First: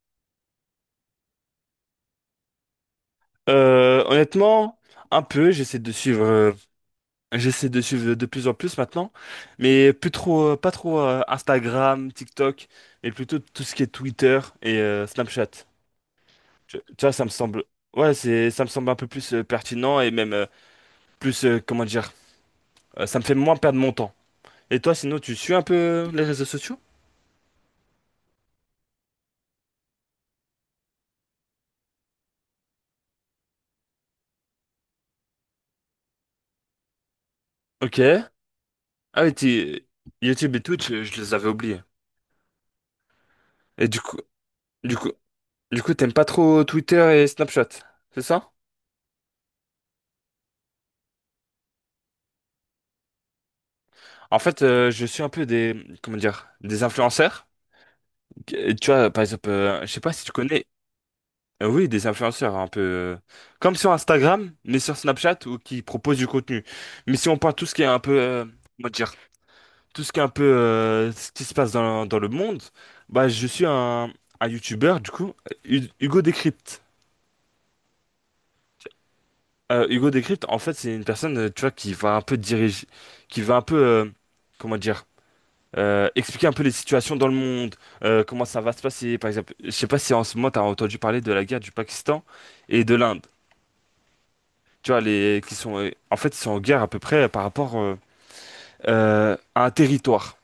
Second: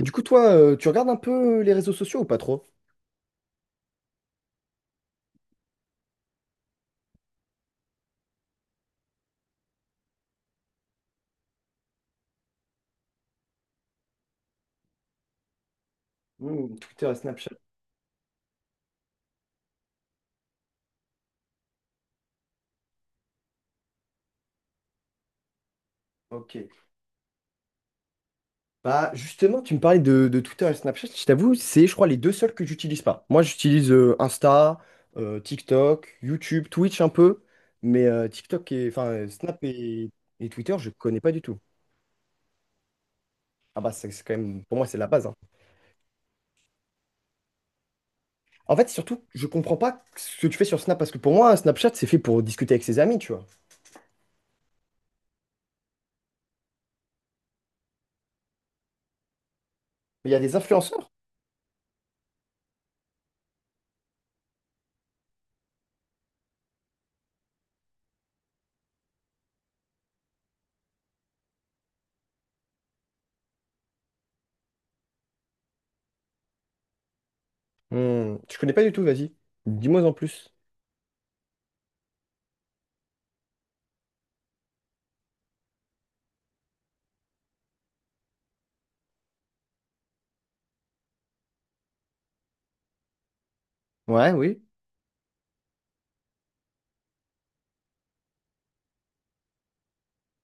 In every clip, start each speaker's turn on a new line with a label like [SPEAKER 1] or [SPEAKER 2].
[SPEAKER 1] Du coup, toi, tu regardes un peu les réseaux sociaux ou pas trop?
[SPEAKER 2] Honnêtement, un peu, j'essaie de suivre de plus en plus maintenant, mais plus trop, pas trop Instagram, TikTok, mais plutôt tout ce qui est Twitter et Snapchat.
[SPEAKER 1] Hmm,
[SPEAKER 2] Tu
[SPEAKER 1] Twitter
[SPEAKER 2] vois,
[SPEAKER 1] et
[SPEAKER 2] ça me
[SPEAKER 1] Snapchat.
[SPEAKER 2] semble, ouais, ça me semble un peu plus pertinent et même plus, comment dire, ça me fait moins perdre mon temps. Et toi, sinon, tu suis un peu les réseaux
[SPEAKER 1] Ok.
[SPEAKER 2] sociaux?
[SPEAKER 1] Bah justement, tu me parlais de Twitter et Snapchat, je t'avoue, c'est je crois les deux seuls que j'utilise pas. Moi j'utilise Insta, TikTok, YouTube, Twitch un peu,
[SPEAKER 2] Ok.
[SPEAKER 1] mais TikTok et enfin
[SPEAKER 2] Ah oui,
[SPEAKER 1] Snap
[SPEAKER 2] t'es-
[SPEAKER 1] et
[SPEAKER 2] YouTube et
[SPEAKER 1] Twitter,
[SPEAKER 2] Twitch,
[SPEAKER 1] je
[SPEAKER 2] je
[SPEAKER 1] connais pas
[SPEAKER 2] les
[SPEAKER 1] du
[SPEAKER 2] avais
[SPEAKER 1] tout.
[SPEAKER 2] oubliés.
[SPEAKER 1] Ah
[SPEAKER 2] Et
[SPEAKER 1] bah
[SPEAKER 2] du
[SPEAKER 1] c'est
[SPEAKER 2] coup,
[SPEAKER 1] c'est quand même pour moi
[SPEAKER 2] du
[SPEAKER 1] c'est la
[SPEAKER 2] coup,
[SPEAKER 1] base, hein.
[SPEAKER 2] du coup, t'aimes pas trop Twitter et Snapchat, c'est ça?
[SPEAKER 1] En fait, surtout, je comprends pas ce que tu fais sur Snap parce que pour moi Snapchat c'est fait pour discuter avec ses amis, tu vois.
[SPEAKER 2] En fait, je suis un peu des, comment dire, des influenceurs. Tu vois, par exemple, je sais pas si
[SPEAKER 1] Mais
[SPEAKER 2] tu
[SPEAKER 1] il y a des
[SPEAKER 2] connais,
[SPEAKER 1] influenceurs.
[SPEAKER 2] oui, des influenceurs un peu, comme sur Instagram, mais sur Snapchat ou qui proposent du contenu. Mais si on parle tout ce qui est un peu, comment dire, tout ce qui est un peu, ce qui se passe dans le monde, bah, je suis un YouTuber du coup. Hugo Décrypte.
[SPEAKER 1] Hmm, je connais pas du tout, vas-y. Dis-moi
[SPEAKER 2] Hugo
[SPEAKER 1] en
[SPEAKER 2] Décrypte,
[SPEAKER 1] plus.
[SPEAKER 2] en fait, c'est une personne, tu vois, qui va un peu diriger, qui va un peu, comment dire. Expliquer un peu les situations dans le monde, comment ça va se passer, par exemple. Je sais pas si en ce moment t'as entendu parler de la guerre du Pakistan et de l'Inde.
[SPEAKER 1] Ouais, oui.
[SPEAKER 2] Tu vois, les qui sont en fait ils sont en guerre à peu près par rapport à un territoire.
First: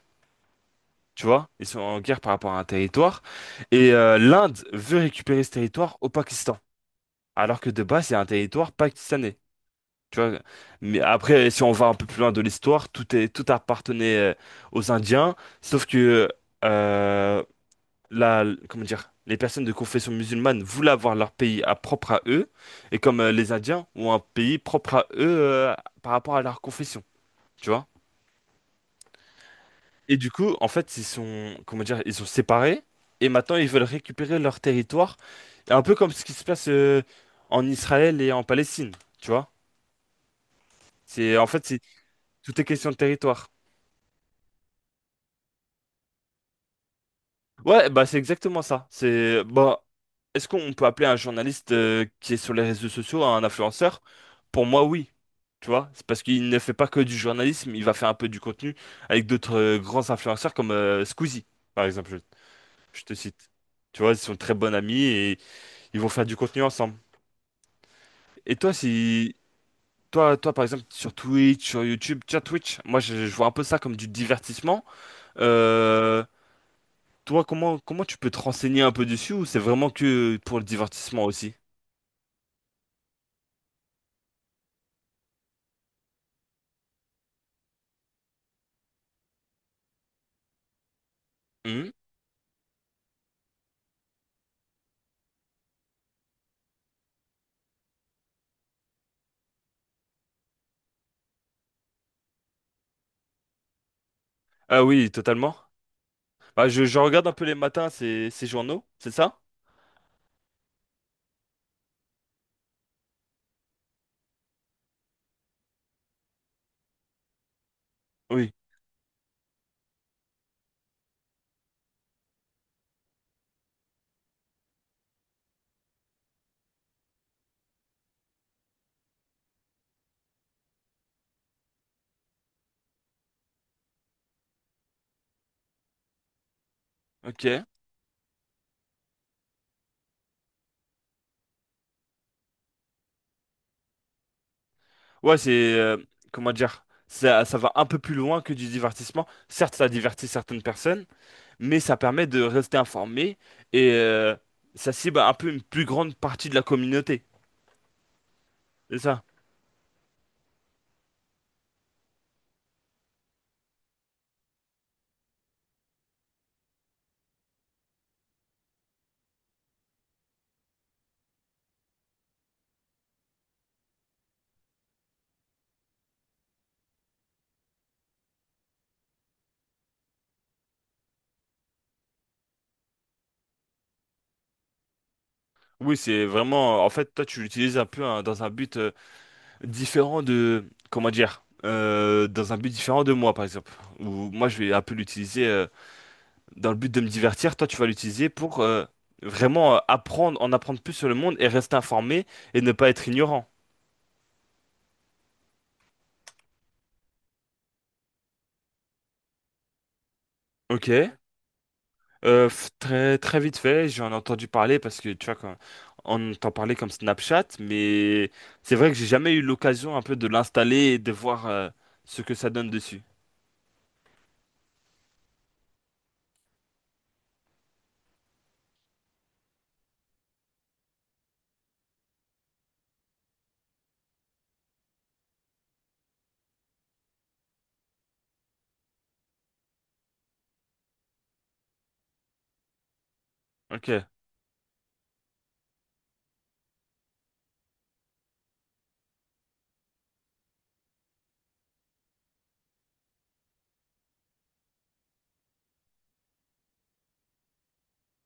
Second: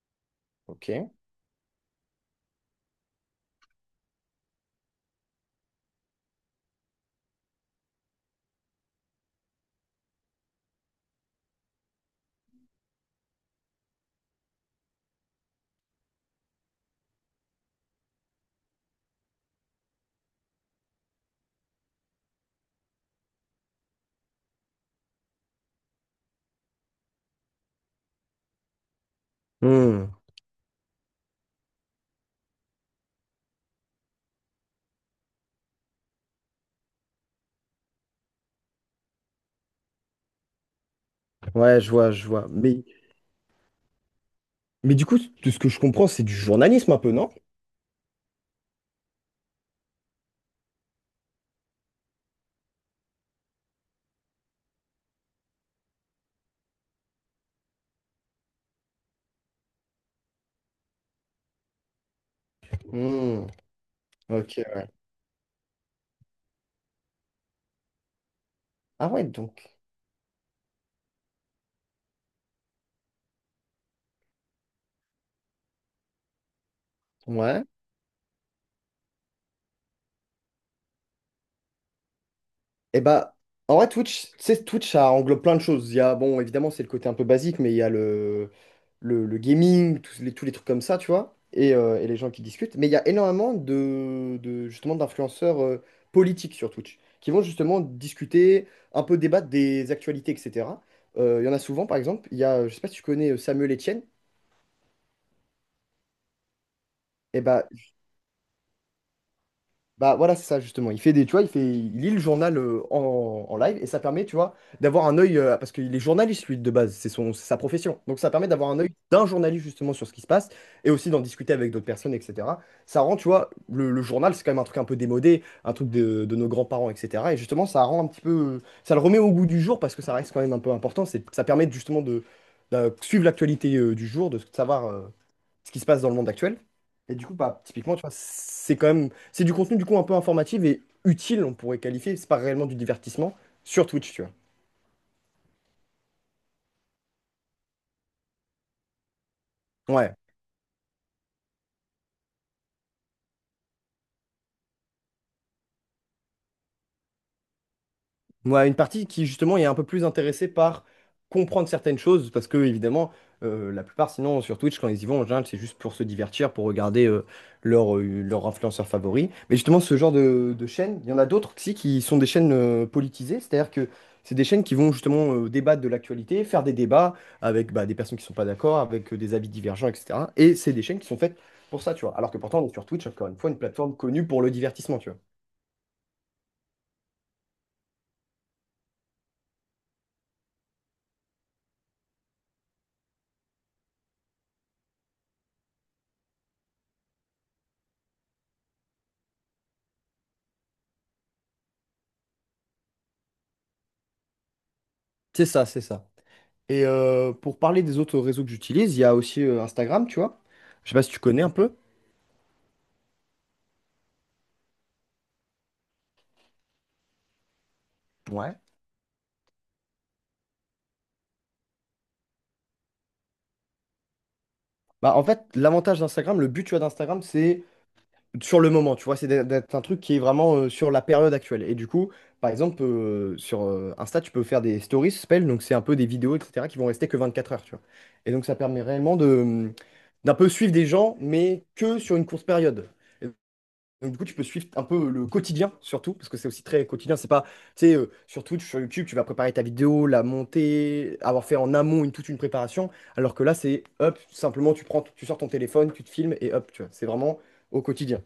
[SPEAKER 1] Ok.
[SPEAKER 2] Tu vois, ils sont en guerre par rapport à un territoire et l'Inde veut récupérer ce territoire au Pakistan, alors que de base c'est un territoire pakistanais. Tu vois, mais après si on va un peu plus loin de l'histoire, tout est tout appartenait aux Indiens, sauf que euh, la, comment dire, les personnes de confession musulmane voulaient avoir leur pays propre à eux, et comme les Indiens ont un pays propre à eux par rapport à leur confession, tu vois.
[SPEAKER 1] Hmm,
[SPEAKER 2] Et du coup, en fait, ils sont, comment dire, ils sont séparés, et maintenant ils veulent récupérer leur territoire, un peu comme ce qui se passe en Israël et en Palestine, tu vois. C'est, en fait, c'est,
[SPEAKER 1] ouais, je vois, je vois.
[SPEAKER 2] tout est
[SPEAKER 1] Mais,
[SPEAKER 2] question de territoire.
[SPEAKER 1] mais du coup, de ce que je comprends, c'est du journalisme un peu, non?
[SPEAKER 2] Ouais, bah c'est exactement ça. C'est bah est-ce qu'on peut appeler un journaliste qui est sur les réseaux sociaux un influenceur? Pour moi, oui. Tu vois, c'est parce qu'il ne fait pas que du journalisme, il va faire un peu du contenu avec d'autres grands influenceurs comme Squeezie, par exemple, je te
[SPEAKER 1] Hmm,
[SPEAKER 2] cite. Tu vois, ils sont très
[SPEAKER 1] ok,
[SPEAKER 2] bons
[SPEAKER 1] ouais.
[SPEAKER 2] amis et ils vont faire du contenu ensemble. Et toi,
[SPEAKER 1] Ah ouais,
[SPEAKER 2] si
[SPEAKER 1] donc.
[SPEAKER 2] toi, toi par exemple sur Twitch, sur YouTube, tiens Twitch, moi je vois un peu ça comme du divertissement. Euh, Toi,
[SPEAKER 1] Ouais.
[SPEAKER 2] comment tu peux te renseigner un peu dessus ou c'est vraiment que pour le divertissement aussi?
[SPEAKER 1] Et bah, en vrai, Twitch, tu sais, Twitch, ça englobe plein de choses. Il y a, bon, évidemment, c'est le côté un peu basique, mais il y a le gaming, tous les trucs comme ça, tu vois, et,
[SPEAKER 2] Hmm.
[SPEAKER 1] euh, et les gens qui discutent. Mais il y a énormément justement, d'influenceurs politiques sur Twitch, qui vont justement discuter, un peu débattre des actualités, etc. Il y en a souvent, par exemple, il y a, je sais pas si tu connais Samuel Etienne,
[SPEAKER 2] Ah oui, totalement. Bah, je regarde un
[SPEAKER 1] et
[SPEAKER 2] peu les
[SPEAKER 1] bah,
[SPEAKER 2] matins ces, ces journaux, c'est ça?
[SPEAKER 1] bah voilà, c'est ça justement. Il fait des, tu vois, il fait, il lit le journal en live et ça permet, tu vois, d'avoir un œil parce qu'il est journaliste lui de base, c'est son, c'est sa profession. Donc ça permet
[SPEAKER 2] Oui.
[SPEAKER 1] d'avoir un œil d'un journaliste justement sur ce qui se passe et aussi d'en discuter avec d'autres personnes, etc. Ça rend, tu vois, le journal c'est quand même un truc un peu démodé, un truc de nos grands-parents, etc. Et justement, ça rend un petit peu, ça le remet au goût du jour parce que ça reste quand même un peu important. C'est, ça permet justement de suivre l'actualité du jour, de savoir, ce qui se passe dans le monde actuel. Et du coup, bah,
[SPEAKER 2] Ok.
[SPEAKER 1] typiquement, tu vois, c'est quand même, c'est du contenu du coup un peu informatif et utile, on pourrait qualifier. C'est pas réellement du divertissement sur Twitch, tu vois.
[SPEAKER 2] Ouais, comment dire? Ça va un peu plus loin que du divertissement. Certes, ça
[SPEAKER 1] Ouais.
[SPEAKER 2] divertit certaines personnes, mais ça permet de rester informé et ça cible un peu une plus grande partie de la communauté.
[SPEAKER 1] Ouais, une
[SPEAKER 2] C'est
[SPEAKER 1] partie
[SPEAKER 2] ça?
[SPEAKER 1] qui justement est un peu plus intéressée par comprendre certaines choses, parce que évidemment, la plupart sinon sur Twitch, quand ils y vont, en général, c'est juste pour se divertir, pour regarder leur influenceur favori. Mais justement, ce genre de chaînes, il y en a d'autres aussi qui sont des chaînes politisées, c'est-à-dire que c'est des chaînes qui vont justement débattre de l'actualité, faire des débats avec bah, des personnes qui ne sont pas d'accord, avec des avis divergents, etc. Et c'est des chaînes qui sont faites pour ça, tu vois. Alors que pourtant, on est sur Twitch, encore une fois, une plateforme connue pour le divertissement, tu vois.
[SPEAKER 2] Oui, c'est vraiment... En fait, toi, tu l'utilises un peu hein, dans un but, différent de, comment dire, dans un but différent de moi, par exemple. Ou moi, je vais un peu l'utiliser dans le but de me divertir. Toi, tu vas l'utiliser pour vraiment apprendre, en apprendre plus sur le monde et rester informé et ne pas être ignorant.
[SPEAKER 1] C'est ça, c'est ça. Et pour parler des autres réseaux que j'utilise, il y a aussi Instagram, tu vois.
[SPEAKER 2] Ok.
[SPEAKER 1] Je sais pas si tu connais un peu.
[SPEAKER 2] Très très vite fait, j'en ai entendu parler parce que tu vois quand on t'en parlait comme Snapchat, mais
[SPEAKER 1] Ouais.
[SPEAKER 2] c'est vrai que j'ai jamais eu l'occasion un peu de l'installer et de voir ce que ça donne dessus.
[SPEAKER 1] Bah, en fait, l'avantage d'Instagram, le but, tu vois, d'Instagram, c'est sur le moment, tu vois, c'est d'être un truc qui est vraiment sur la période actuelle. Et du coup, par exemple, sur Insta, tu peux faire des stories, ça s'appelle, donc c'est un peu des vidéos, etc., qui vont rester que 24 heures, tu vois. Et donc, ça permet réellement d'un peu suivre des gens, mais que sur une courte période.
[SPEAKER 2] Ok.
[SPEAKER 1] Donc, du coup, tu peux suivre un peu le quotidien, surtout, parce que c'est aussi très quotidien. C'est pas, tu sais, sur Twitch, sur YouTube, tu vas préparer ta vidéo, la monter, avoir fait en amont une, toute une préparation, alors que là, c'est hop, simplement, tu prends, tu sors ton téléphone, tu te filmes et hop, tu vois, c'est vraiment au quotidien.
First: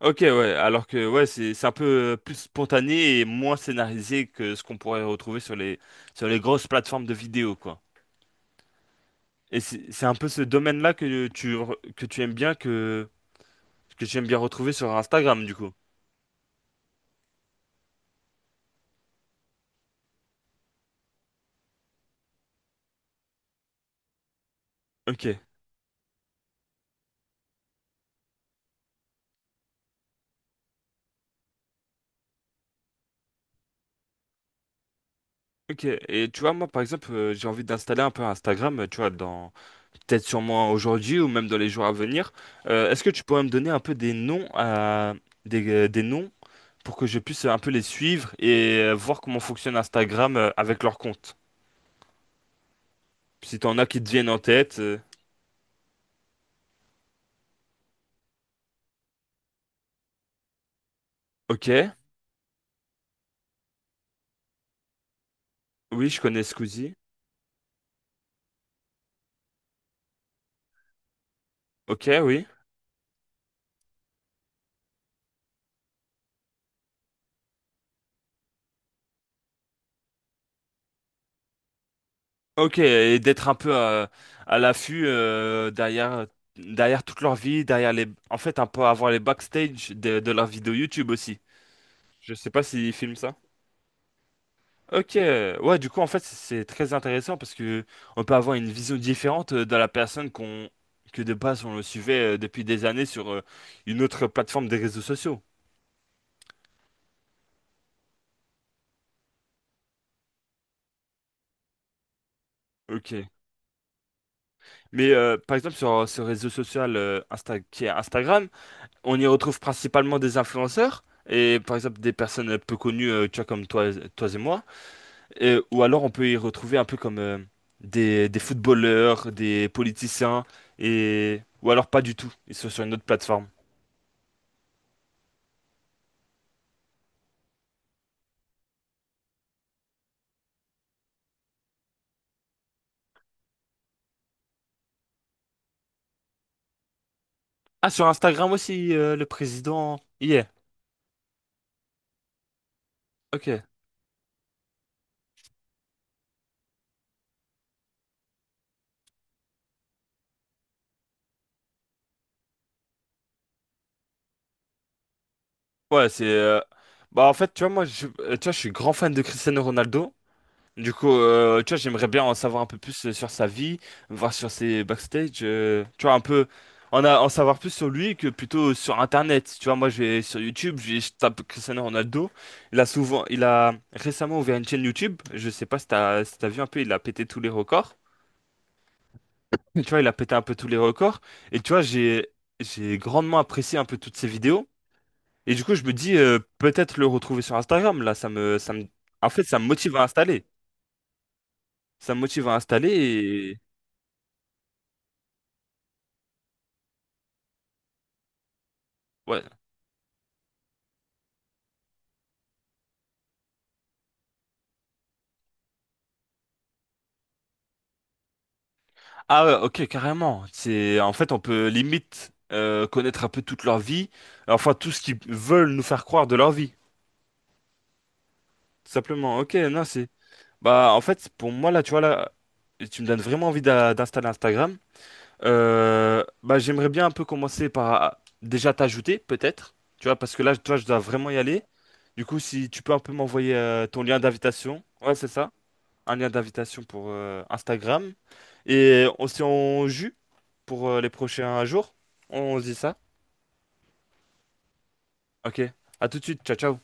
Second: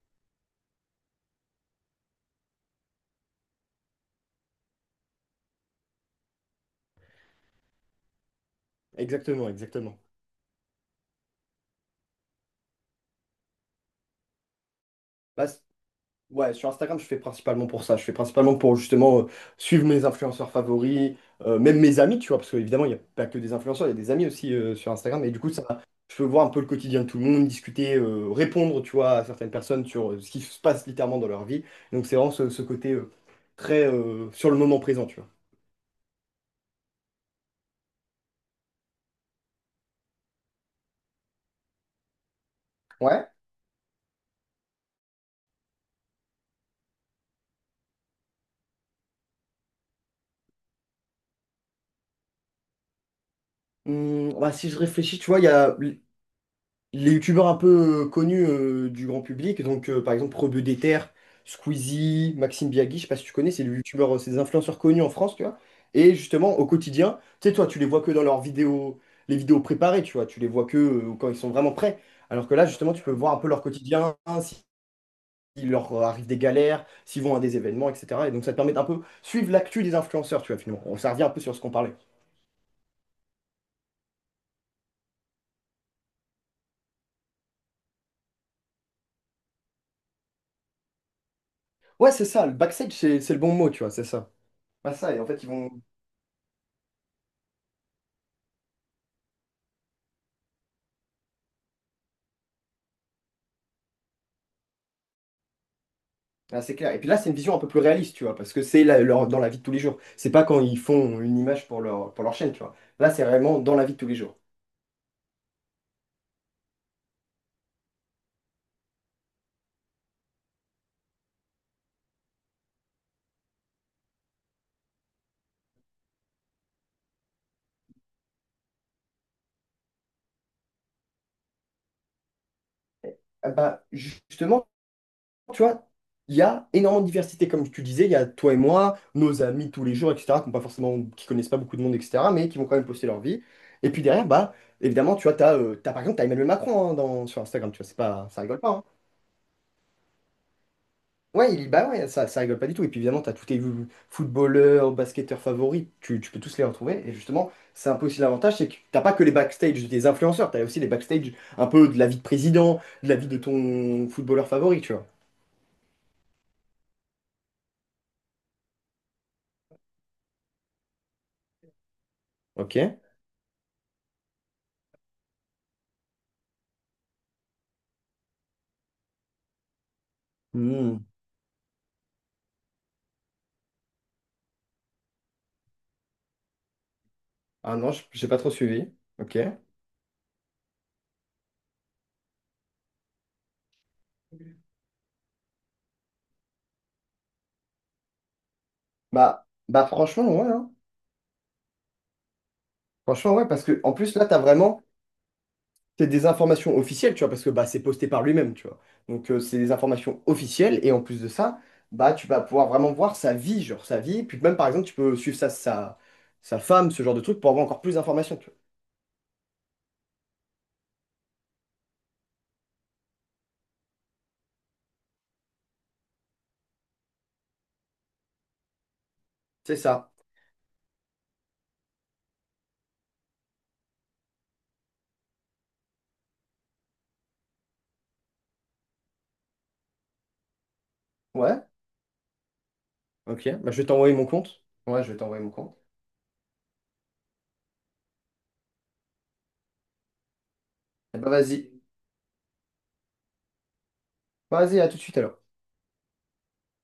[SPEAKER 2] Ok, ouais, alors que ouais, c'est un peu plus spontané et moins scénarisé que ce qu'on pourrait retrouver sur les grosses plateformes de vidéo, quoi.
[SPEAKER 1] Exactement,
[SPEAKER 2] Et c'est
[SPEAKER 1] exactement.
[SPEAKER 2] c'est un peu ce domaine-là que que tu aimes bien que j'aime bien retrouver sur
[SPEAKER 1] Bah,
[SPEAKER 2] Instagram, du coup.
[SPEAKER 1] ouais, sur Instagram, je fais principalement pour ça. Je fais principalement pour justement suivre mes influenceurs favoris, même mes amis, tu vois, parce qu'évidemment, il n'y a pas que des influenceurs, il y a des amis aussi sur
[SPEAKER 2] Ok,
[SPEAKER 1] Instagram. Et du coup, ça, je peux voir un peu le quotidien de tout le monde, discuter, répondre, tu vois, à certaines personnes sur ce qui se passe littéralement dans leur vie. Donc, c'est vraiment ce, ce côté, très sur le moment présent, tu vois.
[SPEAKER 2] ok. Et tu vois, moi, par exemple, j'ai envie d'installer un peu Instagram, tu vois, dans peut-être sûrement aujourd'hui ou même dans les jours à venir. Est-ce que tu
[SPEAKER 1] Ouais.
[SPEAKER 2] pourrais me donner un peu des noms à des noms pour que je puisse un peu les suivre et voir comment fonctionne Instagram avec leur compte? Puis si t'en as qui te viennent
[SPEAKER 1] Hum,
[SPEAKER 2] en
[SPEAKER 1] bah, si je
[SPEAKER 2] tête,
[SPEAKER 1] réfléchis, tu vois, il y a les youtubeurs un peu connus du grand public, donc par exemple Rebeu des Terres,
[SPEAKER 2] ok,
[SPEAKER 1] Squeezie, Maxime Biagui, je sais pas si tu connais, c'est les youtubeurs, c'est des influenceurs connus en France, tu vois.
[SPEAKER 2] oui,
[SPEAKER 1] Et
[SPEAKER 2] je connais
[SPEAKER 1] justement, au
[SPEAKER 2] Squeezie.
[SPEAKER 1] quotidien, tu sais, toi, tu les vois que dans leurs vidéos, les vidéos préparées, tu vois, tu les vois que quand ils sont vraiment prêts.
[SPEAKER 2] Ok, oui.
[SPEAKER 1] Alors que là, justement, tu peux voir un peu leur quotidien, hein, s'il leur arrive des galères, s'ils vont à des événements, etc. Et donc, ça te permet d'un peu suivre l'actu des influenceurs, tu vois, finalement. Ça revient un peu sur ce qu'on parlait.
[SPEAKER 2] Ok, et d'être un peu à l'affût derrière, derrière toute leur vie, derrière les... En fait, un peu avoir les backstage de leurs vidéos YouTube aussi.
[SPEAKER 1] Ouais, c'est
[SPEAKER 2] Je
[SPEAKER 1] ça,
[SPEAKER 2] sais
[SPEAKER 1] le
[SPEAKER 2] pas s'ils
[SPEAKER 1] backstage,
[SPEAKER 2] filment
[SPEAKER 1] c'est
[SPEAKER 2] ça.
[SPEAKER 1] le bon mot, tu vois, c'est ça. Bah ça,
[SPEAKER 2] Ok,
[SPEAKER 1] et en fait, ils
[SPEAKER 2] ouais,
[SPEAKER 1] vont.
[SPEAKER 2] du coup, en fait, c'est très intéressant parce que on peut avoir une vision différente de la personne qu'on que de base on le suivait depuis des années sur une autre plateforme des réseaux sociaux.
[SPEAKER 1] Ah, c'est clair. Et puis là, c'est une vision un peu plus réaliste, tu vois, parce que c'est dans la vie de tous les jours. C'est pas quand ils font une image pour leur chaîne, tu vois. Là, c'est
[SPEAKER 2] Ok.
[SPEAKER 1] vraiment dans la vie de tous les jours.
[SPEAKER 2] Mais par exemple, sur ce réseau social qui est Instagram, on y retrouve principalement des influenceurs et par exemple des personnes peu connues, tu vois, comme toi, toi et moi. Ou alors on peut y retrouver un peu comme des footballeurs, des politiciens, et ou alors pas du tout. Ils sont sur une autre plateforme.
[SPEAKER 1] Ah bah, justement, tu vois, il y a énormément de diversité, comme tu disais. Il y a toi et moi, nos amis de tous les jours, etc., qui ont pas forcément, qui connaissent pas beaucoup de monde, etc., mais qui vont quand même poster leur vie. Et puis derrière, bah, évidemment, tu vois, t'as, par exemple, t'as Emmanuel Macron hein, dans, sur Instagram, tu vois,
[SPEAKER 2] Ah,
[SPEAKER 1] c'est
[SPEAKER 2] sur
[SPEAKER 1] pas, ça
[SPEAKER 2] Instagram
[SPEAKER 1] rigole pas, hein.
[SPEAKER 2] aussi, le président y est.
[SPEAKER 1] Ouais, bah ouais, ça rigole pas du tout. Et puis évidemment, t'as tous tes
[SPEAKER 2] Ok.
[SPEAKER 1] footballeurs, basketteurs favoris, tu peux tous les retrouver. Et justement, c'est un peu aussi l'avantage, c'est que t'as pas que les backstage des influenceurs, t'as aussi les backstage un peu de la vie de président, de la vie de ton footballeur favori, tu vois.
[SPEAKER 2] Ouais, c'est. Bah en fait, tu vois, moi, tu vois, je suis grand fan de Cristiano Ronaldo. Du coup, tu vois, j'aimerais bien en savoir un
[SPEAKER 1] Ok.
[SPEAKER 2] peu plus sur sa vie, voir sur ses backstage, tu vois, un peu en savoir plus sur lui que plutôt sur Internet. Tu vois, moi, je vais sur YouTube,
[SPEAKER 1] Hmm.
[SPEAKER 2] je tape Cristiano Ronaldo. Il a souvent, il a récemment ouvert une chaîne YouTube. Je sais pas si t'as, si t'as vu un peu, il a pété tous les
[SPEAKER 1] Ah non,
[SPEAKER 2] records.
[SPEAKER 1] j'ai pas trop suivi. Ok.
[SPEAKER 2] Tu vois, il a pété un peu tous les records. Et tu vois, j'ai grandement apprécié un peu toutes ses vidéos. Et du coup, je me dis, peut-être le retrouver sur Instagram. Là, ça me, en fait,
[SPEAKER 1] Bah,
[SPEAKER 2] ça me
[SPEAKER 1] bah
[SPEAKER 2] motive à
[SPEAKER 1] franchement,
[SPEAKER 2] installer.
[SPEAKER 1] ouais, hein.
[SPEAKER 2] Ça me motive à
[SPEAKER 1] Franchement, ouais,
[SPEAKER 2] installer.
[SPEAKER 1] parce que en plus, là, t'as vraiment. C'est des informations officielles, tu vois, parce que bah, c'est posté par lui-même, tu vois. Donc,
[SPEAKER 2] Ouais.
[SPEAKER 1] c'est des informations officielles, et en plus de ça, bah, tu vas pouvoir vraiment voir sa vie, genre sa vie. Puis même, par exemple, tu peux suivre sa, sa femme, ce genre de truc, pour avoir encore plus d'informations, tu vois.
[SPEAKER 2] Ah ouais, ok, carrément. C'est en fait on peut limite connaître un peu toute leur vie, enfin tout ce qu'ils veulent nous faire croire de leur vie, tout simplement. Ok,
[SPEAKER 1] C'est
[SPEAKER 2] non c'est.
[SPEAKER 1] ça.
[SPEAKER 2] Bah en fait pour moi là, tu vois là, tu me donnes vraiment envie d'installer Instagram. Bah j'aimerais bien un peu commencer par ah, déjà t'ajouter peut-être, tu vois parce que là toi je dois vraiment y aller.
[SPEAKER 1] Ouais,
[SPEAKER 2] Du coup si tu peux un peu
[SPEAKER 1] ok.
[SPEAKER 2] m'envoyer
[SPEAKER 1] Bah, je vais
[SPEAKER 2] ton
[SPEAKER 1] t'envoyer
[SPEAKER 2] lien
[SPEAKER 1] mon compte.
[SPEAKER 2] d'invitation,
[SPEAKER 1] Ouais, je
[SPEAKER 2] ouais
[SPEAKER 1] vais
[SPEAKER 2] c'est
[SPEAKER 1] t'envoyer mon
[SPEAKER 2] ça.
[SPEAKER 1] compte.
[SPEAKER 2] Un lien d'invitation pour Instagram. Et on s'y en jus pour les
[SPEAKER 1] Eh bah,
[SPEAKER 2] prochains
[SPEAKER 1] vas-y.
[SPEAKER 2] jours. On se dit ça.
[SPEAKER 1] Vas-y, à tout de suite alors.
[SPEAKER 2] Ok. À tout de suite. Ciao, ciao.